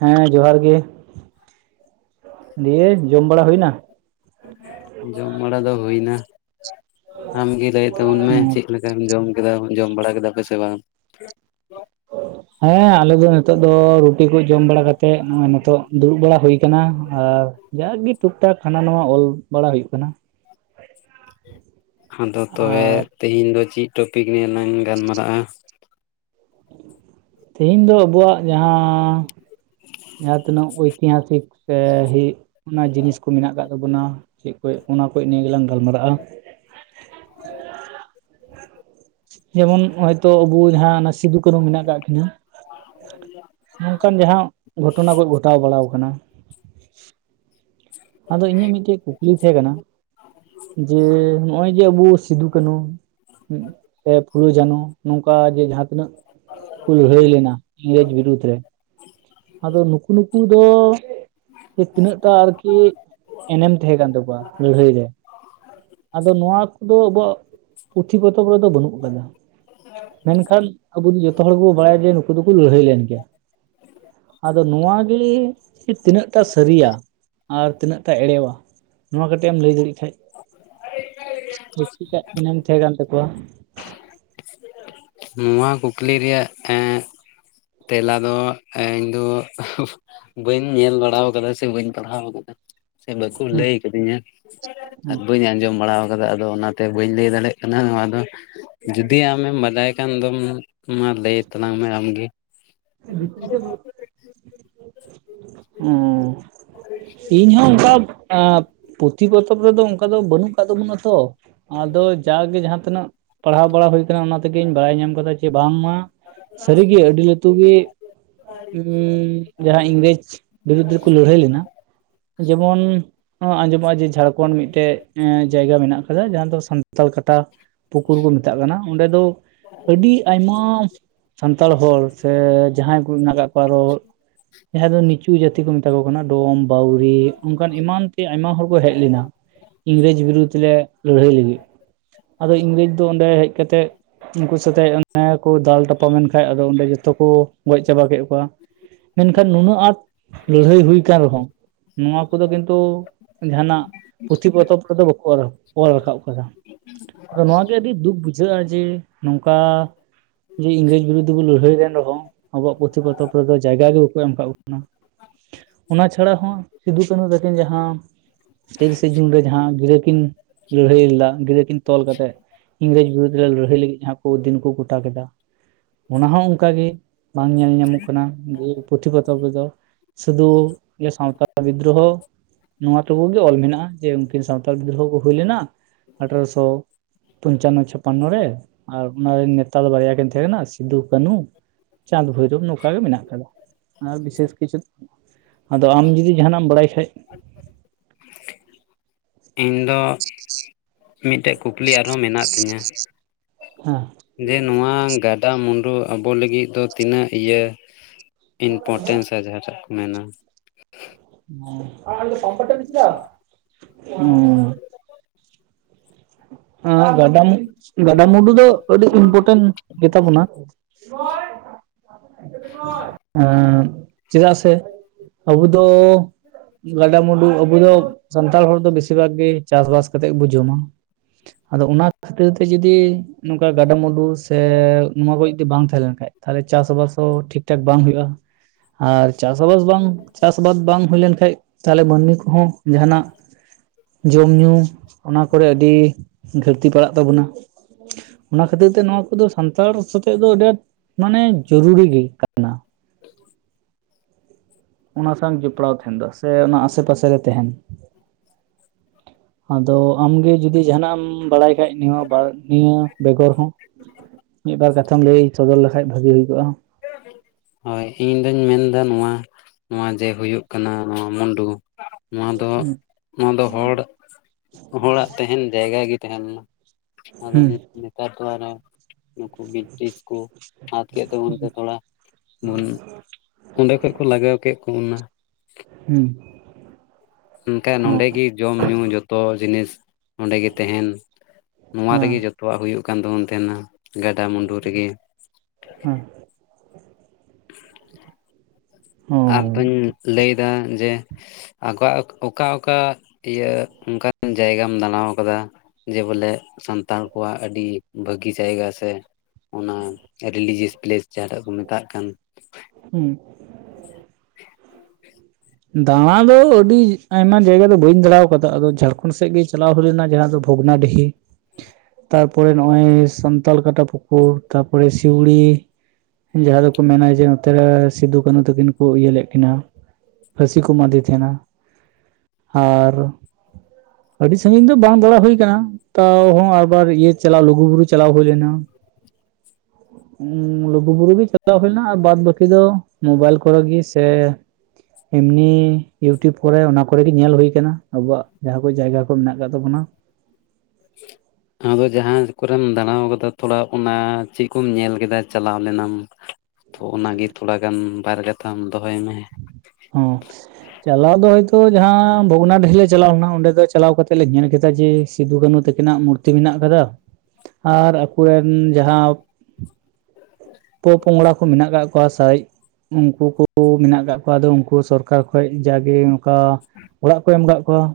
ᱦᱮᱸ ᱡᱚᱦᱟᱨ ᱜᱮ ᱫᱤᱭᱮ ᱡᱚᱢ ᱵᱟᱲᱟ ᱦᱩᱭᱱᱟ? ᱡᱚᱢ ᱵᱟᱲᱟ ᱫᱚ ᱦᱩᱭᱱᱟ ᱟᱢᱜᱮ ᱞᱟᱹᱭ ᱛᱟᱵᱚᱱ ᱢᱮ ᱪᱮᱫ ᱞᱮᱠᱟᱢ ᱡᱚᱢ ᱠᱮᱫᱟ ᱡᱚᱢ ᱵᱟᱲᱟ ᱠᱮᱫᱟ ᱯᱮ ᱥᱮ ᱵᱟᱝ? [unintelligible] ᱦᱮᱸ ᱟᱞᱮ ᱫᱚ ᱱᱤᱛᱚᱜ ᱫᱚ ᱨᱩᱴᱤ ᱠᱚ ᱡᱚᱢ ᱵᱟᱲᱟ ᱠᱟᱛᱮᱜ ᱱᱚᱜᱚᱭ ᱱᱤᱛᱚᱜ ᱫᱩᱲᱩᱵ ᱵᱟᱲᱟ ᱦᱩᱭ ᱟᱠᱟᱱᱟ, ᱟᱨ ᱡᱟᱜᱮ ᱴᱩᱠᱴᱟᱠ ᱦᱟᱱᱟ ᱱᱟᱣᱟ ᱚᱞ ᱵᱟᱲᱟ ᱦᱩᱭᱩᱜ ᱠᱟᱱᱟ᱾ ᱟᱫᱚ ᱛᱚᱵᱮ ᱟᱨ ᱛᱤᱦᱤᱧ ᱫᱚ ᱪᱮᱫ ᱴᱚᱯᱤᱠ ᱱᱤᱭᱮᱞᱟᱝ ᱜᱟᱞᱢᱟᱨᱟᱜ-ᱟ? ᱛᱤᱦᱤᱧ ᱫᱚ ᱟᱵᱚᱣᱟᱜ ᱡᱟᱦᱟᱸ ᱡᱟᱦᱟᱸ ᱛᱤᱱᱟᱜ ᱳᱭᱛᱤᱦᱟᱥᱤᱠ ᱥᱮ ᱦᱮ ᱚᱱᱟ ᱡᱤᱱᱤᱥ ᱠᱚ ᱢᱮᱱᱟᱜ ᱠᱟᱫ ᱛᱟᱵᱚᱱᱟ, ᱪᱮᱫ ᱠᱚᱡ ᱚᱱᱟ ᱠᱚᱡ ᱱᱤᱭᱟᱹ ᱜᱮᱞᱟᱝ ᱜᱟᱞᱢᱟᱨᱟᱜ-ᱟ᱾ ᱡᱮᱢᱚᱱ ᱦᱚᱳᱭᱛᱳ ᱟᱵᱚ ᱡᱟᱦᱟᱸ ᱚᱱᱟ ᱥᱤᱫᱩ ᱠᱟᱱᱩ ᱢᱮᱱᱟᱜ ᱠᱟᱜ ᱠᱤᱱᱟᱹ᱾ ᱱᱚᱝᱠᱟᱱ ᱡᱟᱦᱟᱸ ᱜᱷᱚᱴᱚᱱᱟ ᱠᱚ ᱜᱷᱚᱴᱟᱣ ᱵᱟᱲᱟᱣ ᱠᱟᱱᱟ᱾ ᱟᱫᱚ ᱤᱧᱟᱹᱜ ᱢᱤᱫᱴᱮᱡ ᱠᱩᱠᱞᱤ ᱛᱟᱦᱮᱸ ᱠᱟᱱᱟ ᱡᱮ ᱱᱚᱜ-ᱚᱭ ᱡᱮ ᱟᱵᱚ ᱥᱤᱫᱩ ᱠᱟᱹᱱᱩ ᱥᱮ ᱯᱷᱩᱞᱳ ᱡᱷᱟᱱᱚ ᱱᱚᱝᱠᱟ ᱡᱮ ᱡᱟᱦᱟᱸ ᱛᱤᱱᱟᱹᱜ ᱠᱩ ᱞᱟᱹᱲᱦᱟᱹᱭ ᱞᱮᱱᱟ ᱤᱝᱨᱮᱹᱡᱽ ᱵᱤᱨᱩᱫᱽ ᱨᱮ᱾ ᱟᱫᱚ ᱱᱩᱠᱩ ᱱᱩᱠᱩ ᱫᱚ ᱛᱤᱱᱟᱹᱜ-ᱴᱟ ᱟᱨᱠᱤ ᱮᱱᱮᱢ ᱛᱟᱦᱮᱸ ᱠᱟᱱ ᱛᱟᱠᱚᱣᱟ ᱞᱟᱹᱲᱦᱟᱹᱭ ᱨᱮ? ᱟᱫᱚ ᱱᱚᱣᱟ ᱠᱚᱫᱚ ᱟᱵᱚᱣᱟᱜ ᱯᱩᱛᱷᱤ ᱯᱚᱛᱚᱵ ᱠᱚ ᱨᱮᱫᱚ ᱵᱟᱹᱱᱩᱜ ᱠᱟᱫᱟ᱾ ᱢᱮᱱᱠᱷᱟᱱ ᱟᱵᱚ ᱫᱚ ᱡᱚᱛᱚ ᱦᱚᱲ ᱜᱮᱵᱚ ᱵᱟᱲᱟᱭᱟ ᱡᱮ ᱱᱩᱠᱩ ᱫᱚᱠᱚ ᱞᱟᱹᱲᱦᱟᱹᱭ ᱞᱮᱱ ᱜᱮᱭᱟ᱾ ᱟᱫᱚ ᱱᱚᱣᱟ ᱜᱮᱞᱮ ᱡᱮ ᱛᱤᱱᱟᱹᱜ-ᱴᱟ ᱥᱟᱹᱨᱤᱭᱟ? ᱟᱨ ᱛᱤᱱᱟᱹᱜ-ᱴᱟ ᱮᱲᱮᱣᱟ ᱱᱚᱣᱟ ᱠᱟᱹᱴᱤᱡ ᱮᱢ ᱞᱟᱹᱭ ᱫᱟᱲᱮᱭᱟᱜ ᱠᱷᱟᱡ᱾ ᱪᱷᱟᱛᱤᱠᱟᱜ ᱮᱱᱮᱢ ᱛᱟᱦᱮᱸᱠᱟᱱ ᱛᱟᱠᱚᱣᱟ᱾ [unintelligible] ᱱᱚᱣᱟ ᱠᱩᱠᱞᱤ ᱨᱮᱭᱟᱜ ᱮᱸᱜ ᱛᱮᱞᱟ ᱫᱚ ᱤᱧᱫᱚ ᱵᱟᱹᱧ ᱧᱮᱞ ᱵᱟᱲᱟᱣ ᱠᱟᱫᱟ ᱥᱮ ᱵᱟᱹᱧ ᱯᱟᱲᱦᱟᱣ ᱠᱟᱫᱟ᱾ ᱥᱮ ᱵᱟᱠᱚ ᱦᱩᱸ ᱞᱟᱹᱭ ᱠᱟᱫᱤᱧᱟ ᱦᱩᱸ ᱟᱨ ᱵᱟᱹᱧ ᱟᱸᱡᱚᱢ ᱵᱟᱲᱟᱣ ᱠᱟᱫᱟ, ᱟᱫᱚ ᱚᱱᱟᱛᱮ ᱵᱟᱹᱧ ᱞᱟᱹᱭ ᱫᱟᱲᱮᱭᱟᱜ ᱠᱟᱱᱟ ᱱᱚᱣᱟ ᱫᱚ᱾ ᱡᱩᱫᱤ ᱟᱢᱮᱢ ᱵᱟᱰᱟᱭ ᱮᱱᱠᱷᱟᱱ ᱫᱚᱢ ᱢᱟ, ᱢᱟ ᱞᱟᱹᱭ ᱛᱟᱞᱟᱝ ᱢᱮ ᱟᱢᱜᱮ᱾ ᱩᱸ, ᱚ᱾ ᱤᱧᱦᱚᱸ ᱚᱱᱠᱟ ᱮᱸᱻ ᱯᱩᱛᱷᱤ ᱯᱚᱛᱚᱵ ᱨᱮᱫᱚ ᱚᱱᱠᱟ ᱫᱚ ᱵᱟᱹᱱᱩᱜ ᱟᱠᱟᱫ ᱛᱟᱵᱚᱱᱟ ᱛᱚ ᱟᱫᱚ ᱡᱟᱜᱮ ᱡᱟᱦᱟᱸ ᱛᱤᱱᱟᱹᱜ ᱯᱟᱲᱦᱟᱣ ᱵᱟᱲᱟ ᱦᱩᱭ ᱠᱟᱱᱟ, ᱚᱱᱟ ᱛᱮᱜᱤᱧ ᱵᱟᱲᱟᱭ ᱧᱟᱢ ᱠᱟᱫᱟ ᱡᱮ ᱵᱟᱝᱢᱟ ᱥᱟᱹᱨᱤᱜᱮ ᱟᱹᱰᱤ ᱞᱟᱴ ᱡᱚᱛᱚ ᱜᱮ ᱩᱸᱻ ᱡᱟᱦᱟᱸ ᱤᱝᱨᱮᱹᱡᱽ ᱵᱤᱨᱩᱫᱽ ᱨᱮᱠᱚ ᱞᱟᱹᱲᱦᱟᱹᱭ ᱞᱮᱱᱟ᱾ ᱡᱮᱢᱚᱱ ᱟᱸᱡᱚᱢᱚᱜ-ᱟ ᱡᱮ ᱡᱷᱟᱲᱠᱷᱚᱱᱰ ᱢᱤᱫᱴᱮᱡ ᱡᱟᱭᱜᱟ ᱢᱮᱱᱟᱜ ᱠᱟᱫᱟ ᱡᱟᱦᱟᱸ ᱫᱚ ᱥᱟᱱ ᱥᱟᱱᱛᱟᱲ ᱠᱟᱴᱟ ᱯᱩᱠᱩᱨ ᱠᱚ ᱢᱮᱛᱟᱜ ᱠᱟᱱᱟ ᱚᱸᱰᱮ ᱫᱚ ᱟᱹᱰᱤ ᱟᱭᱢᱟᱻ ᱥᱟᱱᱛᱟᱲ ᱦᱚᱲ ᱥᱮ ᱡᱟᱦᱟᱸᱭ ᱠᱚ ᱢᱮᱱᱟᱜ ᱠᱟᱫ ᱠᱚᱣᱟ ᱟᱨᱚ ᱡᱟᱦᱟᱸᱭ ᱫᱚ ᱱᱤᱪᱩ ᱡᱟᱹᱛ ᱡᱟᱛᱤ ᱠᱚ ᱢᱮᱛᱟ ᱠᱚ ᱠᱟᱱᱟ᱾ ᱰᱚᱢ, ᱵᱟᱟᱹᱣᱨᱤ ᱚᱝᱠᱟᱱ ᱮᱢᱟᱱ ᱛᱮ ᱟᱭᱢᱟ ᱦᱚᱲ ᱠᱚ ᱦᱮᱡ ᱞᱮᱱᱟ᱾ ᱤᱝᱨᱮᱹᱡᱽ ᱵᱤᱨᱩᱫᱽ ᱨᱮ ᱞᱟᱹᱲᱦᱟᱹᱭ ᱞᱟᱹᱜᱤᱫ, ᱟᱫᱚ ᱤᱝᱨᱮᱹᱡᱽ ᱫᱚ ᱚᱸᱰᱮ ᱦᱮᱡ ᱠᱟᱛᱮᱫ ᱩᱱᱠᱩ ᱥᱟᱛᱮᱜ ᱚᱱᱟ ᱠᱚ ᱫᱟᱞ ᱛᱟᱯᱟᱢᱮᱱ ᱠᱷᱟᱡ ᱟᱫᱚ ᱚᱸᱰᱮ ᱜᱮ ᱡᱚᱛᱚ ᱠᱚ ᱜᱚᱡ ᱪᱟᱵᱟ ᱠᱮᱫ ᱠᱚᱣᱟ᱾ ᱢᱮᱱᱠᱷᱟᱱ ᱱᱩᱱᱟᱹᱜ ᱟᱸᱴ ᱞᱟᱹᱲᱦᱟᱹᱭ ᱦᱩᱭ ᱠᱟᱱ ᱨᱮᱦᱚᱸ ᱱᱚᱣᱟ ᱠᱚᱫᱚ ᱠᱤᱱᱛᱩ ᱡᱟᱸᱦᱟᱱᱟᱜ ᱯᱩᱛᱷᱤ ᱯᱚᱛᱚᱵ ᱨᱮᱫᱚ ᱵᱟᱠᱚ ᱚᱞ, ᱚᱞ ᱨᱟᱠᱟᱵ ᱠᱟᱫᱟ᱾ ᱟᱫᱚ ᱱᱚᱣᱟ ᱜᱮ ᱟᱹᱰᱤ ᱫᱩᱠ ᱵᱩᱡᱷᱟᱹᱜ ᱡᱷᱟᱹᱜ-ᱟ ᱡᱮ ᱱᱚᱝᱠᱟ ᱡᱮ ᱤᱝᱨᱮᱹᱡᱽ ᱵᱤᱨᱩᱫᱽ ᱵᱚ ᱞᱟᱹᱲᱦᱟᱹᱭ ᱞᱮᱱ ᱨᱮᱦᱚᱸ ᱟᱵᱚᱣᱟᱜ ᱯᱩᱛᱷᱤ ᱯᱚᱛᱚᱵ ᱨᱮᱫᱚ ᱡᱟᱭᱜᱟ ᱜᱮ ᱵᱟᱠᱚ ᱮᱢ ᱠᱟᱜ ᱵᱚᱱᱟ᱾ ᱚᱱᱟ ᱪᱷᱟᱲᱟ ᱦᱚᱸ ᱥᱤᱫᱩ ᱠᱟᱹᱱᱩ ᱛᱟᱹᱠᱤᱱ ᱡᱟᱦᱟᱸ ᱛᱤᱨᱤᱥᱮ ᱡᱩᱱ ᱨᱮ ᱡᱟᱦᱟᱸ ᱜᱤᱨᱟᱹ ᱠᱤᱱ ᱞᱟᱹᱲᱦᱟᱹᱭ ᱞᱮᱫᱟ ᱜᱤᱨᱟᱹ ᱠᱤᱱ ᱛᱚᱞ ᱠᱟᱛᱮᱫ ᱤᱝᱨᱮᱹᱡᱽ ᱵᱤᱨᱩᱫᱽ ᱨᱮ ᱞᱟᱹᱲᱦᱟᱹᱭ ᱞᱟᱹᱜᱤᱫ ᱡᱟᱦᱟᱸ ᱠᱚ ᱫᱤᱱ ᱠᱚ ᱜᱚᱴᱟ ᱠᱮᱫᱟ ᱚᱱᱟ ᱦᱚᱸ ᱚᱝᱠᱟᱜ ᱜᱮ, ᱵᱟᱝ ᱧᱮᱞ ᱧᱟᱢᱚᱜ ᱠᱟᱱᱟ ᱡᱮ ᱯᱩᱛᱷᱤ ᱯᱚᱛᱚᱵ ᱨᱮᱫᱚ᱾ ᱥᱩᱫᱩ ᱤᱭᱟᱹ ᱥᱟᱶᱛᱟᱞ ᱵᱤᱫᱽᱫᱨᱳᱦᱚ᱾ ᱱᱚᱣᱟ ᱛᱟᱵᱩᱜ ᱜᱮ ᱚᱞ ᱢᱮᱱᱟᱜᱼᱟ ᱡᱮ ᱩᱱᱠᱤᱱ ᱥᱟᱶᱟᱱᱛᱟᱞ ᱵᱤᱫᱽᱨᱳᱦᱚ ᱠᱚ ᱦᱩᱭ ᱞᱮᱱᱟ ᱟᱴᱨᱚᱥᱚᱼᱼ ᱯᱚᱧᱪᱟᱱᱱᱚ ᱪᱷᱟᱯᱟᱱᱱᱚ ᱨᱮ ᱟᱨ ᱚᱱᱟ ᱨᱮᱱ ᱱᱮᱛᱟ ᱫᱚ ᱵᱟᱨᱭᱟ ᱠᱤᱱ ᱛᱟᱦᱮᱸ ᱠᱟᱱᱟ ᱥᱤᱫᱩ ᱠᱟᱹᱱᱩ ᱪᱟᱸᱫᱽ ᱵᱷᱳᱭᱨᱳᱵ ᱱᱚᱝᱠᱟ ᱜᱮ ᱢᱮᱱᱟᱜ ᱟᱠᱟᱫᱟ ᱟᱨ ᱵᱤᱥᱮᱥ ᱠᱤᱪᱷᱩ ᱟᱫᱚ ᱟᱢ ᱡᱩᱫᱤ ᱡᱟᱦᱟᱱᱟᱜ ᱮᱢ ᱵᱟᱲᱟᱭ ᱠᱷᱟᱡ ᱤᱧ ᱫᱚ ᱢᱤᱫᱴᱮᱡ ᱠᱩᱠᱞᱤ ᱟᱨᱦᱚᱸ ᱢᱮᱱᱟᱜ ᱛᱤᱧᱟᱹ ᱦᱮᱸ ᱡᱮ ᱱᱚᱣᱟ ᱜᱟᱰᱟ ᱢᱩᱸᱰᱩ ᱟᱵᱚ ᱞᱟᱹᱜᱤᱫ ᱫᱚ ᱛᱤᱱᱟᱹᱜ ᱤᱭᱟᱹᱼᱼ ᱤᱱᱯᱚᱨᱴᱮᱱᱥ ᱥᱮ ᱡᱟᱦᱟᱸᱴᱟᱜ ᱠᱚ ᱢᱮᱱᱟ [unintelligible] ᱦᱚᱸ ᱜᱟᱰᱟ ᱜᱟᱰᱟ ᱢᱩᱰᱩ ᱫᱚ ᱟᱹᱰᱤ ᱤᱢᱯᱚᱨᱴᱮᱱᱴ ᱜᱮᱛᱟ ᱵᱚᱱᱟ [unintelligible] ᱮᱸ ᱪᱮᱫᱟᱜ ᱥᱮ ᱟᱵᱩ ᱫᱚᱼᱼ ᱜᱟᱰᱟᱼᱢᱩᱰᱩ ᱟᱵᱚ ᱫᱚ ᱥᱟᱱᱛᱟᱲ ᱦᱚᱲ ᱫᱚ ᱵᱮᱥᱤᱨ ᱵᱷᱟᱜ ᱜᱮ ᱪᱟᱥ ᱵᱟᱥ ᱠᱟᱛᱮᱜ ᱜᱮᱵᱩ ᱡᱚᱢᱟ ᱟᱫᱚ ᱚᱱᱟ ᱠᱷᱟᱹᱛᱤᱨ ᱛᱮ ᱡᱚᱫᱤ ᱱᱚᱝᱠᱟ ᱜᱟᱰᱟ ᱢᱩᱰᱩ ᱥᱮ ᱱᱚᱣᱟ ᱠᱚ ᱡᱩᱫᱤ ᱵᱟᱝ ᱛᱟᱦᱮᱸ ᱞᱮᱱ ᱠᱷᱟᱡ ᱛᱟᱦᱚᱞᱮ ᱪᱟᱥ ᱵᱟᱥ ᱦᱚᱸ ᱴᱷᱤᱠ ᱴᱷᱟᱠ ᱵᱟᱝ ᱦᱳᱭᱳᱜᱼᱟ ᱟᱨ ᱪᱟᱥ ᱵᱟᱥ ᱵᱟᱝ ᱪᱟᱥ ᱟᱵᱟᱫ ᱵᱟᱝ ᱦᱩᱭ ᱞᱮᱱ ᱠᱷᱟᱡ ᱛᱟᱦᱚᱞᱮ ᱢᱟᱹᱱᱢᱤ ᱠᱚᱦᱚᱸ ᱡᱟᱦᱟᱱᱟᱜ ᱡᱚᱢ ᱧᱩ ᱚᱱᱟ ᱠᱚᱨᱮ ᱟᱹᱰᱤᱼᱼ ᱜᱟᱹᱞᱛᱤ ᱯᱟᱲᱟᱜ ᱛᱟᱵᱚᱱᱟ ᱚᱱᱟ ᱠᱷᱟᱹᱛᱤᱨ ᱛᱮ ᱱᱚᱣᱟ ᱠᱚᱫᱚ ᱥᱟᱱᱛᱟᱲ ᱥᱟᱛᱮ ᱫᱚ ᱟᱹᱰᱤ ᱟᱸᱴ ᱢᱟᱱᱮ ᱡᱚᱨᱩᱨᱤ ᱜᱮ ᱠᱟᱱᱟ [inaudible] ᱚᱱᱟ ᱥᱟᱝ ᱡᱚᱯᱲᱟᱣ ᱛᱟᱦᱮᱸᱱ ᱫᱚ ᱥᱮ ᱚᱱᱟ ᱟᱥᱮ ᱯᱟᱥᱮ ᱨᱮ ᱛᱟᱦᱮᱱ ᱟᱫᱚ ᱟᱢᱜᱮ ᱡᱩᱫᱤ ᱡᱟᱦᱟᱱᱟᱜ ᱮᱢᱼᱼ ᱵᱟᱲᱟᱭ ᱠᱷᱟᱡ ᱱᱤᱭᱟᱹ ᱵᱟᱨ ᱱᱤᱭᱟᱹ ᱵᱮᱜᱚᱨ ᱦᱚᱸ ᱢᱤᱫ ᱵᱟᱨ ᱠᱟᱛᱷᱟᱢ ᱞᱟᱹᱭ ᱥᱚᱫᱚᱨ ᱞᱮᱠᱷᱟᱱᱼᱼ ᱠᱷᱟᱡ ᱵᱷᱟᱹᱜᱤ ᱦᱩᱭ ᱠᱚᱜᱼᱟ ᱦᱳᱭ ᱤᱧ ᱫᱩᱧ ᱢᱮᱱᱫᱟ ᱱᱚᱣᱟᱼᱼ ᱱᱚᱣᱟ ᱡᱮ ᱦᱩᱭᱩᱜ ᱠᱟᱱᱟ ᱱᱚᱣᱟ ᱢᱩᱱᱰᱩᱼᱼ ᱱᱚᱣᱟ ᱫᱚ ᱦᱩᱸ ᱱᱚᱣᱟ ᱫᱚ ᱦᱚᱲ ᱦᱚᱲᱟᱜ ᱛᱟᱦᱮᱸᱱ ᱡᱟᱭᱜᱟ ᱜᱮ ᱛᱟᱦᱮᱸ ᱞᱮᱱᱟ ᱟᱫᱚ ᱦᱩᱸ ᱱᱮ ᱱᱮᱛᱟᱨ ᱠᱚᱲᱟ ᱫᱚ [unintelligible] ᱱᱩᱠᱩ ᱵᱨᱤᱴᱤᱥ ᱠᱚ ᱦᱟᱛ ᱠᱮᱫ ᱛᱟᱵᱚᱱ ᱛᱮᱼᱼ [unintelligible] ᱚᱸᱰᱮ ᱠᱷᱚᱡ ᱠᱚ ᱞᱟᱜᱟᱣ ᱠᱮᱫ [unintelligible] ᱦᱩᱸ ᱢᱮᱱᱠᱟᱡ ᱱᱚᱸᱰᱮᱜᱤ ᱡᱚᱢ ᱧᱩ ᱡᱷᱚᱛᱚ ᱡᱤᱱᱤᱥ ᱱᱚᱸᱰᱮ ᱜᱮ ᱛᱟᱦᱮᱸᱱ ᱱᱚᱣᱟ ᱦᱮᱸ ᱨᱮᱜᱮ ᱡᱚᱛᱚᱣᱟᱜ ᱦᱩᱭᱩᱜ ᱠᱟᱱ ᱛᱟᱵᱚᱱ ᱛᱟᱦᱮᱸᱱᱟ ᱜᱟᱰᱟᱼᱢᱩᱰᱩ ᱨᱤᱜᱤ᱾ ᱦᱩᱸ ᱦᱚᱸ ᱟᱫᱚᱧ ᱞᱟᱹᱭᱫᱟ ᱡᱮ, ᱟᱠᱚᱣᱟᱜ ᱚᱠᱟ ᱚᱠᱟ ᱤᱭᱟᱹ ᱚᱱᱠᱟᱱ ᱡᱟᱭᱜᱟᱢ ᱫᱟᱸᱬᱟ ᱟᱠᱟᱫᱟ ᱡᱮ ᱵᱚᱞᱮ ᱥᱟᱱᱛᱟᱲ ᱠᱚᱣᱟᱜ ᱟᱹᱰᱤ ᱵᱷᱟᱹᱜᱤ ᱡᱟᱭᱜᱟ ᱥᱮᱼᱼ ᱚᱱᱟ ᱨᱤᱞᱤᱡᱮᱥ ᱯᱞᱮᱥ ᱡᱟᱦᱟᱸᱴᱟᱜ ᱠᱚ ᱢᱮᱛᱟᱜ ᱠᱟᱱ ᱦᱩᱸ [inaudible] ᱫᱟᱸᱬᱟ ᱫᱚ ᱟᱹᱰᱤ ᱟᱭᱢᱟ ᱡᱟᱭᱜᱟ ᱫᱚ ᱵᱟᱹᱧ ᱫᱟᱬᱟ ᱟᱠᱟᱫᱟ ᱟᱫᱚ ᱡᱷᱟᱲᱠᱷᱚᱸᱰ ᱥᱮᱫ ᱜᱤ ᱪᱟᱞᱟᱣ ᱦᱩᱭ ᱞᱮᱱᱟ ᱡᱟᱦᱟᱸ ᱫᱚ ᱵᱷᱚᱜᱽᱱᱟᱰᱤᱦᱤ ᱛᱟᱨᱯᱚᱨᱮ ᱱᱚᱜᱼᱚᱭ ᱥᱟᱱᱛᱟᱲ ᱠᱟᱴᱟ ᱯᱩᱠᱩᱨ ᱛᱟ ᱯᱚᱨᱮ ᱥᱤᱣᱲᱤ ᱡᱟᱦᱟᱸ ᱫᱚᱠᱚ ᱢᱮᱱᱟ ᱡᱮ ᱱᱚᱛᱮᱨᱮ ᱥᱤᱫᱩ ᱠᱟᱹᱱᱩ ᱛᱟᱹᱠᱤᱱ ᱠᱚ ᱤᱭᱟᱹ ᱞᱮᱫ ᱠᱤᱱᱟ ᱯᱷᱟᱹᱥᱤ ᱠᱚ ᱮᱢᱟᱫᱮ ᱛᱟᱦᱮᱸᱱᱟ ᱟᱨ ᱟᱹᱰᱤ ᱥᱟᱺᱜᱤᱧ ᱫᱚ ᱵᱟᱝ ᱫᱟᱲᱟ ᱦᱩᱭ ᱟᱠᱟᱱᱟ ᱛᱟᱣ ᱦᱚᱸ ᱟᱵᱟᱨ ᱤᱭᱟᱹᱼᱼ ᱪᱟᱞᱟᱣ ᱞᱩᱜᱩ ᱵᱩᱨᱩ ᱪᱟᱞᱟᱣ ᱦᱩᱭ ᱞᱮᱱᱟ ᱞᱩᱜᱩ ᱵᱩᱨᱩ ᱜᱮᱼᱼ ᱪᱟᱞᱟᱣ ᱦᱩᱭ ᱞᱮᱱᱟ ᱟᱨ ᱵᱟᱫᱽ ᱵᱟᱹᱠᱤ ᱫᱚ, ᱢᱳᱵᱟᱭᱤᱞ ᱠᱚᱨᱮ ᱜᱤ ᱥᱮ ᱤᱢᱱᱤ ᱤᱭᱩᱴᱤᱭᱩᱵᱽ ᱠᱚᱨᱮ ᱚᱱᱟ ᱠᱚᱨᱮᱜᱤ ᱧᱮᱞ ᱦᱳᱭ ᱠᱟᱱᱟ, ᱟᱵᱩᱣᱟᱜ ᱡᱟᱦᱟᱸ ᱠᱚ ᱡᱟᱭᱜᱟ ᱠᱚ ᱢᱮᱱᱟᱜ ᱠᱟᱫ ᱛᱟᱵᱚᱱᱟ᱾ [inaudible] [inaudible] ᱟᱫᱚ ᱡᱟᱦᱟᱸ ᱠᱚᱨᱮᱢ ᱫᱟᱬᱟᱣ ᱠᱟᱫᱟ, ᱛᱷᱚᱲᱟ ᱚᱱᱟ ᱪᱮᱫ ᱠᱚᱢ ᱧᱮᱞ ᱠᱮᱫᱟ ᱪᱟᱞᱟᱣ ᱞᱮᱱᱟᱢ? ᱛᱷᱚ ᱚᱱᱟᱜᱮ ᱛᱷᱚᱲᱟ ᱜᱟᱱ, ᱵᱟᱨ ᱠᱟᱛᱷᱟᱢ ᱫᱚᱦᱚᱭ ᱢᱮ᱾ ᱦᱚᱸ ᱪᱟᱞᱟᱣ ᱫᱚ ᱦᱚᱳᱭᱛᱚ ᱡᱟᱦᱟᱸ ᱵᱷᱚᱜᱽᱱᱟᱰᱤᱦᱤ ᱞᱮ, ᱪᱟᱞᱟᱣ ᱞᱮᱱᱟ ᱚᱸᱰᱮ ᱫᱚ ᱪᱟᱞᱟᱣ ᱠᱟᱛᱮᱜ ᱞᱮ ᱧᱮᱞ ᱠᱮᱫᱟ ᱡᱮ ᱥᱤᱫᱩ ᱠᱟᱹᱱᱩ ᱛᱟᱹᱠᱤᱱᱟᱜ ᱢᱩᱨᱛᱤ ᱢᱮᱱᱟᱜ ᱠᱟᱫᱟ, ᱟᱨ ᱟᱠᱚᱨᱮᱱ ᱡᱟᱦᱟᱸ ᱯᱚᱼᱯᱚᱝᱲᱟ ᱠᱚ ᱢᱮᱱᱟᱜ ᱠᱟᱜ ᱠᱚᱣᱟ, ᱥᱟᱨᱮᱡ ᱩᱱᱠᱩ ᱠᱚ ᱢᱮᱱᱟᱜ ᱠᱟᱜ ᱠᱚᱣᱟ᱾ ᱟᱫᱚ ᱩᱱᱠᱩ ᱥᱚᱨᱠᱟᱨ ᱠᱷᱚᱡ ᱡᱟᱜᱮ, ᱚᱱᱠᱟ ᱚᱲᱟᱜ ᱠᱚ ᱮᱢ ᱠᱟᱫ ᱠᱚᱣᱟ।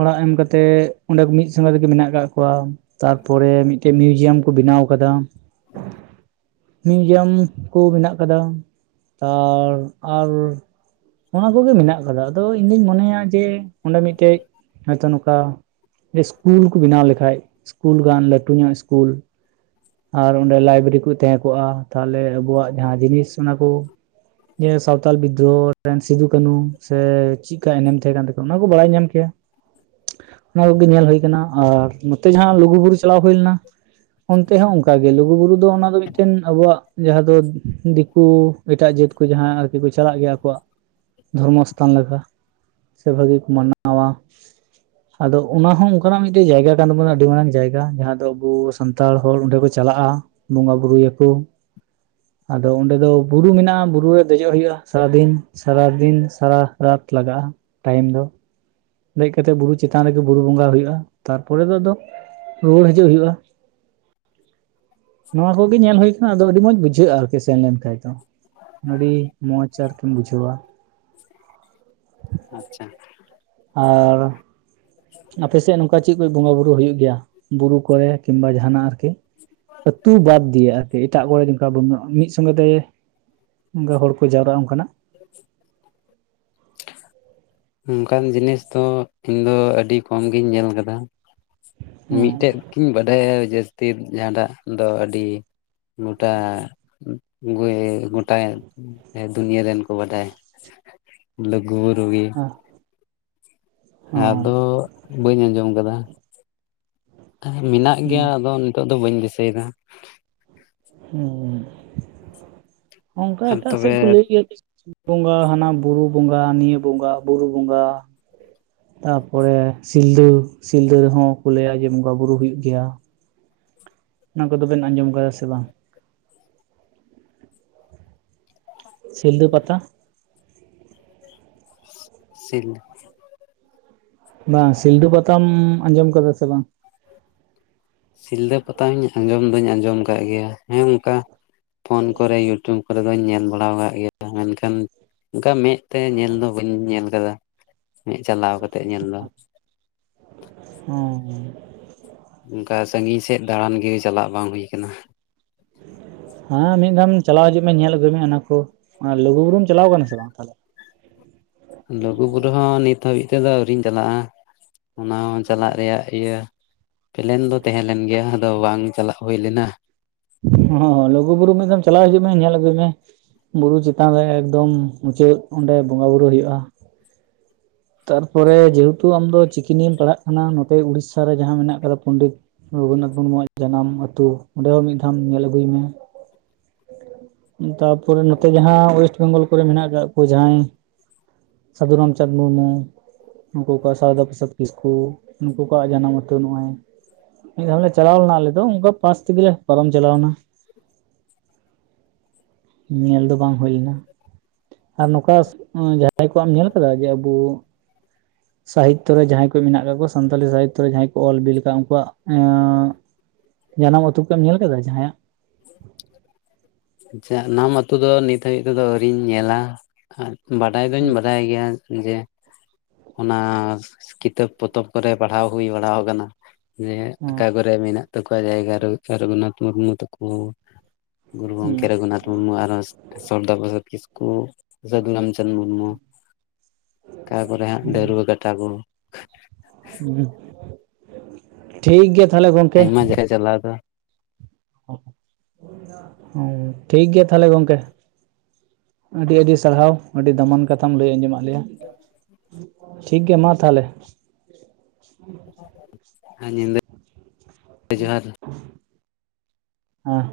ᱚᱲᱟᱜ ᱮᱢ ᱠᱟᱛᱮᱫ ᱚᱸᱰᱮ ᱢᱤᱫ ᱥᱚᱸᱜᱮ, ᱛᱮᱜᱮ ᱢᱮᱱᱟᱜ ᱠᱟᱜ ᱠᱚᱣᱟ। ᱛᱟᱨᱯᱚᱨᱮ ᱢᱤᱫᱴᱮᱱ ᱢᱤᱭᱩᱡᱤᱭᱟᱢ ᱠᱚ, ᱵᱮᱱᱟᱣ ᱠᱟᱫᱟ। [inaudible] [inaudible] ᱢᱤᱭᱩᱡᱤᱭᱟᱢ ᱠᱚ ᱢᱮᱱᱟᱜ ᱠᱟᱫᱟ, ᱟᱨ ᱟᱨ ᱚᱱᱟ ᱠᱚᱜᱮ ᱢᱮᱱᱟᱜ ᱠᱟᱫᱟ, ᱟᱫᱚ ᱤᱧ ᱫᱩᱧ ᱢᱚᱱᱮᱭᱟ ᱡᱮ ᱚᱸᱰᱮ ᱢᱤᱫᱴᱮᱡ ᱦᱚᱭᱛᱚ ᱱᱚᱝᱠᱟ ᱤᱥᱠᱩᱞ ᱠᱚ ᱵᱮᱱᱟᱣ ᱞᱮᱠᱷᱟᱡ, ᱤᱥᱠᱩᱞ ᱜᱟᱱ ᱞᱟᱹᱴᱩ ᱧᱚᱜ ᱤᱥᱠᱩᱞ ᱟᱨ ᱚᱸᱰᱮ ᱞᱟᱭᱵᱨᱤ ᱠᱚ ᱛᱟᱦᱮᱸ ᱠᱚᱜᱼᱟ ᱛᱟᱦᱚᱞᱮ ᱟᱵᱚᱣᱟᱜ ᱡᱟᱦᱟᱸ ᱡᱤᱱᱤᱥ ᱚᱱᱟ ᱠᱚ ᱡᱮ ᱥᱟᱣᱛᱟᱞ ᱵᱤᱫᱽᱫᱨᱳᱦᱚ ᱨᱮᱱ ᱥᱤᱫᱩ ᱠᱟᱹᱱᱩ, ᱥᱮ ᱪᱮᱜ ᱠᱟ ᱮᱱᱮᱢ ᱛᱟᱸᱦᱮ ᱠᱟᱱ ᱛᱟᱠᱚᱣᱟ, ᱚᱱᱟ ᱠᱚ ᱵᱟᱲᱟᱭ ᱧᱟᱢ ᱠᱮᱭᱟ। ᱚᱱᱟ ᱠᱚᱜᱮ ᱧᱮᱞ ᱦᱩᱳᱭ ᱠᱟᱱᱟ ᱟᱨ ᱱᱚᱛᱮ ᱡᱟᱸᱦᱟ ᱞᱩᱜᱩ ᱵᱩᱨᱩ ᱪᱟᱞᱟᱣ ᱦᱩᱭ ᱞᱮᱱᱟ, ᱚᱱᱛᱮ ᱦᱚᱸ ᱚᱱᱠᱟ ᱜᱮ ᱞᱩᱜ ᱞᱩᱜᱩ ᱵᱩᱨᱩ ᱫᱚ, ᱚᱱᱟ ᱫᱚ ᱢᱤᱫᱴᱮᱱ ᱟᱵᱩᱣᱟᱜ ᱡᱟᱸᱦᱟ ᱫᱚ ᱫᱤᱠᱩ ᱮᱴᱟᱜ ᱡᱟᱹᱛ ᱠᱚ ᱠᱩ ᱡᱟᱸᱦᱟᱭ ᱟᱨᱠᱤ ᱠᱚ ᱪᱟᱞᱟᱜ ᱜᱮᱭᱟ ᱠᱚ, ᱫᱷᱚᱨᱢᱚᱥᱛᱷᱟᱱ ᱞᱮᱠᱟ। ᱥᱮ ᱵᱷᱟᱹᱜᱤ ᱠᱚ ᱢᱟᱱᱟᱣ-ᱟ। ᱟᱫᱚ ᱚᱱᱟ ᱦᱚᱸ ᱚᱱᱠᱟᱱᱟᱜ ᱢᱤᱫᱴᱮᱱ ᱡᱟᱭᱜᱟ ᱠᱟᱱ ᱛᱟᱵᱚᱱᱟ, ᱟᱹᱰᱤ ᱢᱟᱨᱟᱝ ᱡᱟᱭᱜᱟ ᱡᱟᱸᱦᱟ ᱫᱚ ᱟᱵᱚ ᱥᱟᱱᱛᱟᱲ ᱦᱚᱲ ᱚᱸᱰᱮ ᱠᱚ ᱪᱟᱞᱟᱜᱼᱟ। ᱵᱚᱸᱜᱟ ᱵᱩᱨᱩᱭᱟᱠᱚ, ᱟᱫᱚ ᱚᱸᱰᱮ ᱫᱚ ᱵᱩᱨᱩ ᱢᱮᱱᱟᱜᱼᱟ ᱵᱩ ᱵᱩᱨᱩ ᱨᱮ ᱫᱮᱡᱚᱜ ᱦᱳᱭᱳᱜᱼᱟ, ᱥᱟᱨᱟ ᱫᱤᱱ, ᱥᱟᱨᱟ ᱫᱤᱱ ᱥᱟᱨᱟ ᱨᱟᱛ ᱞᱟᱜᱟᱜᱼᱟ ᱴᱟᱭᱤᱢ ᱫᱚ। ᱫᱮᱡ ᱠᱟᱛᱮᱜ ᱵᱩᱨᱩ ᱪᱮᱛᱟᱱ ᱨᱮᱜᱮ, ᱵᱩᱨᱩ ᱵᱚᱸᱜᱟ ᱦᱩᱭᱩᱜᱼᱟ, ᱛᱟᱨᱯᱚᱨᱮ ᱫᱚ ᱟᱫᱚ ᱨᱩᱣᱟᱹᱲ ᱦᱤᱡᱩᱜ ᱦᱩᱭᱩᱜᱼᱟ। ᱱᱚᱣᱟ ᱠᱚᱜᱮ ᱧᱮᱞ ᱦᱳᱭ ᱠᱟᱱᱟ, ᱟᱫᱚ ᱟᱹᱰᱤ ᱢᱚᱸᱡᱽ ᱵᱩᱡᱷᱟᱹᱜᱼᱟ ᱟᱨᱠᱤ। ᱥᱮᱱ ᱞᱮᱱ ᱠᱷᱟᱡ ᱫᱚ, ᱟᱹᱰᱤ ᱢᱚᱡᱽ ᱟᱨᱠᱤᱢ ᱵᱩᱡᱷᱟᱹᱣ-ᱟ। ᱟᱪᱪᱷᱟ। ᱟᱨ ᱟᱯᱮᱥᱮᱫ ᱱᱚᱝᱠᱟ ᱪᱮᱫ ᱠᱚ ᱵᱚᱸᱜᱟ ᱵᱩᱨᱩ ᱦᱩᱭᱩᱜ ᱜᱮᱭᱟ, ᱵᱩᱨᱩ ᱠᱚᱨᱮ ᱠᱤᱢᱵᱟ ᱡᱟᱦᱱᱟᱜ ᱟᱨᱠᱤ? ᱟᱨᱠᱤ? ᱟᱹᱛᱩ ᱵᱟᱫ ᱫᱤᱭᱮ ᱟᱨ ᱠᱤ। ᱮᱴᱟᱜ ᱠᱚᱨᱮ ᱚᱱᱠᱟ ᱵᱚᱸᱜᱟ, ᱢᱤᱫ ᱥᱚᱸᱜᱮᱛᱮ ᱚᱱᱠᱟ ᱦᱚᱲ ᱠᱚ ᱡᱟᱣᱨᱟᱜᱼᱟ ᱚᱱᱠᱟᱱᱟᱜ? ᱚᱝᱠᱟᱱ ᱡᱤᱱᱤᱥ ᱫᱚ ᱤᱧ ᱫᱚ, ᱟᱹᱰᱤ ᱠᱚᱢ ᱜᱤᱧ ᱧᱮᱞ ᱠᱟᱫᱟ ᱦᱮᱸ ᱢᱤᱫᱴᱮᱡ ᱠᱤᱧ ᱵᱟᱰᱟᱭᱟ ᱡᱟᱹᱥᱛᱤ ᱡᱟᱸᱦᱟᱴᱟᱜ ᱫᱚ ᱟᱹᱰᱤ ᱢᱚᱴᱟ ᱜᱚᱭᱦᱮᱸ ᱜᱚᱴᱟ ᱫᱩᱱᱤᱭᱟᱹ ᱨᱮᱱ ᱠᱚ ᱵᱟᱰᱟᱭᱟ। ᱞᱩᱜᱩ-ᱵᱩᱨᱩ ᱜᱤ। ᱚ ᱦᱮᱸ ᱟᱫᱚ ᱵᱟᱹᱧ ᱟᱸᱡᱚᱢ ᱠᱟᱫᱟ, ᱢᱮᱱᱟᱜ ᱜᱮᱭᱟ ᱦᱩᱸ ᱟᱫᱚ ᱱᱤᱛᱚᱜ ᱫᱚ ᱵᱟᱹᱧ ᱫᱤᱥᱟᱹᱭ ᱫᱟ? ᱦᱮᱸ, ᱚᱱᱠᱟ ᱟᱨ ᱮᱴᱟᱜ ᱥᱮᱫ ᱠᱚ ᱛᱚᱵᱮ ᱞᱟᱹᱭ ᱜᱮᱭᱟ ᱵᱚᱸᱜᱟ, ᱦᱟᱱᱟ ᱵᱩᱨᱩ ᱵᱚᱸᱜᱟ, ᱱᱤᱭᱟᱹ ᱵᱚᱸᱜᱟ, ᱵᱩᱨᱩ ᱵᱚᱸᱜᱟ। ᱛᱟ ᱯᱚᱨᱮ ᱥᱤᱞᱫᱟᱹ ᱥᱤᱞᱫᱟᱹ ᱨᱮᱦᱚᱸ ᱠᱚ, ᱞᱟᱹᱭᱟ ᱡᱮ ᱵᱚᱸᱜᱟ ᱵᱩᱨᱩ ᱦᱩᱭᱩᱜ ᱜᱮᱭᱟ। ᱚᱱᱟ ᱠᱚᱫᱚ ᱵᱮᱱ ᱟᱸᱡᱚᱢ ᱠᱟᱫᱟ ᱥᱮ ᱵᱟᱝ? ᱥᱤᱞᱫᱟᱹ ᱯᱟᱛᱟ᱾ ᱥᱤᱞ [unintelligible] ᱵᱟᱝ, ᱥᱤᱞᱫᱟᱹ ᱯᱟᱛᱟᱢ ᱟᱸᱡᱚᱢ ᱟᱠᱟᱫᱟ ᱥᱮ ᱵᱟᱝ? ᱥᱤᱞᱫᱟᱹ ᱯᱟᱛᱟ ᱦᱚᱧ ᱟᱸᱡᱚᱢ ᱫᱩᱧ ᱟᱸᱡᱚᱢ ᱟᱠᱟᱫ ᱜᱮᱭᱟ ᱾ ᱦᱮᱸ ᱚᱱᱠᱟ, ᱯᱷᱳᱱ ᱠᱚᱨᱮ ᱤᱭᱩᱴᱩᱵᱽᱼᱼ ᱠᱚᱨᱮ ᱫᱚᱧ ᱧᱮᱞ ᱵᱟᱲᱟ ᱟᱠᱟᱫ ᱜᱮᱭᱟ᱾ ᱢᱮᱱᱠᱷᱟᱱ ᱚᱱᱠᱟ ᱢᱮᱫ ᱛᱮ ᱧᱮᱞ ᱫᱚ, ᱵᱟᱹᱧ ᱧᱮᱞ ᱟᱠᱟᱫᱟ᱾ [unintelligible] ᱪᱟᱞᱟᱣ ᱠᱟᱛᱮᱜ ᱧᱮᱞ ᱫᱚ᱾ ᱦᱚᱸ ᱾ ᱚᱱᱠᱟ ᱥᱟᱹᱜᱤᱧ ᱥᱮᱫ ᱫᱟᱲᱟᱱ ᱜᱮ ᱪᱟᱞᱟᱜ ᱵᱟᱝ ᱦᱩᱭ ᱟᱠᱟᱱᱟ᱾ ᱦᱮᱸ, ᱢᱤᱫ ᱫᱷᱟᱣᱟᱢ ᱪᱟᱞᱟᱣ ᱦᱤᱡᱩᱜ ᱢᱮ ᱧᱮᱞ ᱟᱹᱜᱩᱭ ᱢᱮ ᱚᱱᱟ ᱠᱚ᱾ ᱞᱩᱜᱩ ᱵᱩᱨᱩᱢ ᱪᱟᱞᱟᱣ ᱟᱠᱟᱱᱟ ᱥᱮ ᱵᱟᱝ ᱛᱟᱦᱚᱞᱮ? ᱞᱩᱜᱩᱵᱩᱨᱩ ᱦᱚᱸ ᱱᱤᱛ ᱦᱟᱹᱵᱤᱡ ᱛᱮᱫᱚ ᱟᱹᱣᱨᱤᱧ ᱪᱟᱞᱟᱜᱼᱟ᱾ ᱚᱱᱟ ᱦᱚᱸ ᱪᱟᱞᱟᱜ ᱨᱮᱭᱟᱜ ᱤᱭᱟᱹ ᱯᱮᱞᱮᱱ ᱫᱚ ᱛᱟᱦᱮᱸ ᱞᱮᱱ ᱜᱮᱭᱟ ᱟᱫᱚ ᱵᱟᱝ ᱪᱟᱞᱟᱜ ᱦᱳᱭ ᱞᱮᱱᱟ᱾ ᱚ ᱦᱚᱸ ᱞᱩᱜᱩ ᱵᱩᱨᱩ ᱢᱤᱫ ᱫᱷᱟᱢ ᱪᱟᱞᱟᱣ ᱦᱤᱡᱩᱜ ᱢᱮ, ᱧᱮᱞ ᱟᱹᱜᱩᱭ ᱢᱮ᱾ ᱵᱩᱨᱩ ᱪᱮᱛᱟᱱ ᱨᱮ ᱮᱠᱫᱚᱢ ᱢᱩᱪᱟᱹᱫ, ᱚᱸᱰᱮ ᱵᱚᱸᱜᱟ ᱵᱩᱨᱩ ᱦᱩᱭᱩᱜᱼᱟ᱾ ᱛᱟᱨᱯᱚᱨᱮ ᱡᱮᱦᱮᱛᱩ ᱟᱢᱫᱚ ᱪᱤᱠᱤ ᱱᱤᱭᱟᱹᱢ ᱯᱟᱲᱦᱟᱜ ᱠᱟᱱᱟ᱾ ᱱᱚᱛᱮ ᱩᱲᱤᱥᱥᱟ ᱨᱮ ᱡᱟᱦᱟᱸ ᱢᱮᱱᱟᱜ ᱟᱠᱟᱫᱟ᱾ ᱯᱚᱱᱰᱤᱛᱼᱼ ᱨᱚᱜᱷᱩᱱᱟᱛᱷ ᱢᱩᱨᱢᱩᱣᱟᱜ ᱡᱟᱱᱟᱢ ᱟᱹᱛᱩ ᱾ ᱚᱸᱰᱮ ᱦᱚᱸ ᱢᱤᱫ ᱫᱷᱟᱢ ᱧᱮᱞ ᱟᱹᱜᱩᱭ ᱢᱮ᱾ ᱛᱟᱯᱚᱨᱮ ᱱᱚᱛᱮ ᱡᱟᱦᱟᱸ ᱚᱭᱮᱥᱴ ᱵᱮᱝᱜᱚᱞ ᱠᱚᱨᱮ ᱢᱮᱱᱟᱜ ᱟᱠᱟᱜ ᱠᱚ ᱡᱟᱦᱟᱸᱭᱼᱼ ᱥᱟᱹᱫᱷᱩ ᱨᱟᱢᱪᱟᱸᱫᱽ ᱢᱩᱨᱢᱩ ᱩᱱᱠᱩ ᱠᱚᱣᱟᱜ ᱥᱟᱨᱚᱫᱟ ᱯᱨᱚᱥᱟᱫᱽ ᱠᱤᱥᱠᱩ᱾ ᱩᱱᱠᱩ ᱠᱚᱣᱟᱜ ᱡᱟᱱᱟᱢ ᱟᱹᱛᱩ ᱱᱚᱜᱼᱚᱭ᱾ ᱢᱤᱫ ᱫᱷᱟᱣ ᱞᱮ ᱪᱟᱞᱟᱣ ᱞᱮᱱᱟ ᱟᱞᱮ ᱫᱚ᱾ ᱚᱱᱠᱟ ᱯᱟᱥ ᱛᱮᱜᱮ ᱯᱟᱨᱚᱢ ᱪᱟᱞᱟᱣ ᱮᱱᱟ᱾ ᱧᱮᱞ ᱫᱚ ᱵᱟᱝ ᱦᱳᱭ ᱞᱮᱱᱟ ᱾ ᱟᱨ ᱱᱚᱝᱠᱟ ᱡᱟᱦᱟᱸᱭ ᱠᱚᱣᱟᱜ ᱮᱢ ᱧᱮᱞ ᱟᱠᱟᱫᱟ ᱡᱮ, ᱟᱵᱩᱼᱼ ᱥᱟᱦᱤᱛᱛᱚ ᱨᱮ ᱡᱟᱦᱟᱸᱭ ᱠᱚ ᱢᱮᱱᱟᱜ ᱠᱟᱜ ᱠᱚᱣᱟ ᱾ᱥᱟᱱᱛᱟᱞᱤ ᱥᱟᱦᱤᱛᱛᱚ ᱨᱮ ᱡᱟᱦᱟᱸᱭ ᱠᱚ ᱚᱞ ᱵᱤᱞ ᱟᱠᱟᱫ ᱩᱱᱠᱩᱣᱟᱜ [unintelligible] ᱡᱟᱱᱟᱢ ᱟᱹᱛᱩ ᱠᱚᱢ ᱧᱮᱞ ᱟᱠᱟᱫᱟ ᱡᱟᱦᱟᱸᱭᱟᱜ? [inaudible] ᱡᱟᱱᱟᱢ ᱟᱛᱳ ᱫᱚ ᱱᱤᱛ ᱦᱟᱹᱵᱤᱡ ᱛᱮᱫᱚ ᱟᱹᱣᱨᱤᱧ ᱧᱮᱞᱟ ᱾ ᱟᱨ ᱵᱟᱰᱟᱭ ᱫᱚᱧ, ᱵᱟᱰᱟᱭ ᱜᱮᱭᱟ᱾ ᱡᱮ ᱚᱱᱟ ᱠᱤᱛᱟᱹᱵ ᱯᱚᱛᱚᱵ ᱠᱚᱨᱮ ᱯᱟᱲᱦᱟᱣ ᱦᱩᱭ ᱵᱟᱲᱟᱣ ᱠᱟᱱᱟ᱾ ᱡᱮ ᱟᱠᱟ ᱠᱚᱨᱮ ᱢᱮᱱᱟᱜ ᱛᱟᱠᱚᱣᱟ ᱡᱟᱭᱜᱟ [unintelligible] ᱨᱚᱜᱷᱩᱱᱟᱛᱷ ᱢᱩᱨᱢᱩ ᱛᱟᱠᱚᱼᱼ ᱜᱩᱨᱩ ᱜᱚᱝᱠᱮ ᱨᱚᱜᱷᱩᱱᱟᱛᱷ ᱢᱩᱨᱢᱩ ᱟᱨᱚ ᱥᱟᱨᱫᱟ ᱯᱨᱚᱥᱟᱫᱽ ᱠᱤᱥᱠᱩ, ᱥᱟᱹᱫᱷᱩ ᱨᱟᱢᱪᱟᱸᱫᱽ ᱢᱩᱨᱢᱩ᱾ ᱛᱟᱨᱯᱚᱨᱮ ᱦᱟᱸᱜ ᱰᱟᱹᱨᱣᱟᱹ [unintelligible] ᱠᱟᱴᱟ ᱠᱚ᱾ ᱴᱷᱤᱠ ᱜᱮᱭᱟ ᱛᱟᱦᱞᱮ ᱜᱚᱝᱠᱮ᱾ ᱦᱮᱸ ᱪᱟᱞᱟᱣ ᱠᱟᱱᱟ᱾ [unintelligible] ᱴᱷᱤᱠ ᱜᱮᱭᱟ ᱛᱟᱦᱞᱮ ᱜᱚᱝᱠᱮ᱾ ᱟᱹᱰᱤ, ᱟᱹᱰᱤ ᱥᱟᱨᱦᱟᱣ᱾ ᱟᱹᱰᱤ ᱫᱟᱢᱟᱱ ᱠᱟᱛᱷᱟᱢ ᱞᱟᱹᱭ ᱟᱸᱡᱚᱢᱟᱜᱼᱼ [unintelligible] ᱴᱷᱤᱠ ᱜᱮᱭᱟ ᱢᱟ ᱛᱟᱦᱚᱞᱮ᱾ ᱦᱮᱸ ᱧᱤᱫᱟᱹ [inaudible] ᱡᱚᱦᱟᱨ ᱦᱮᱸ᱾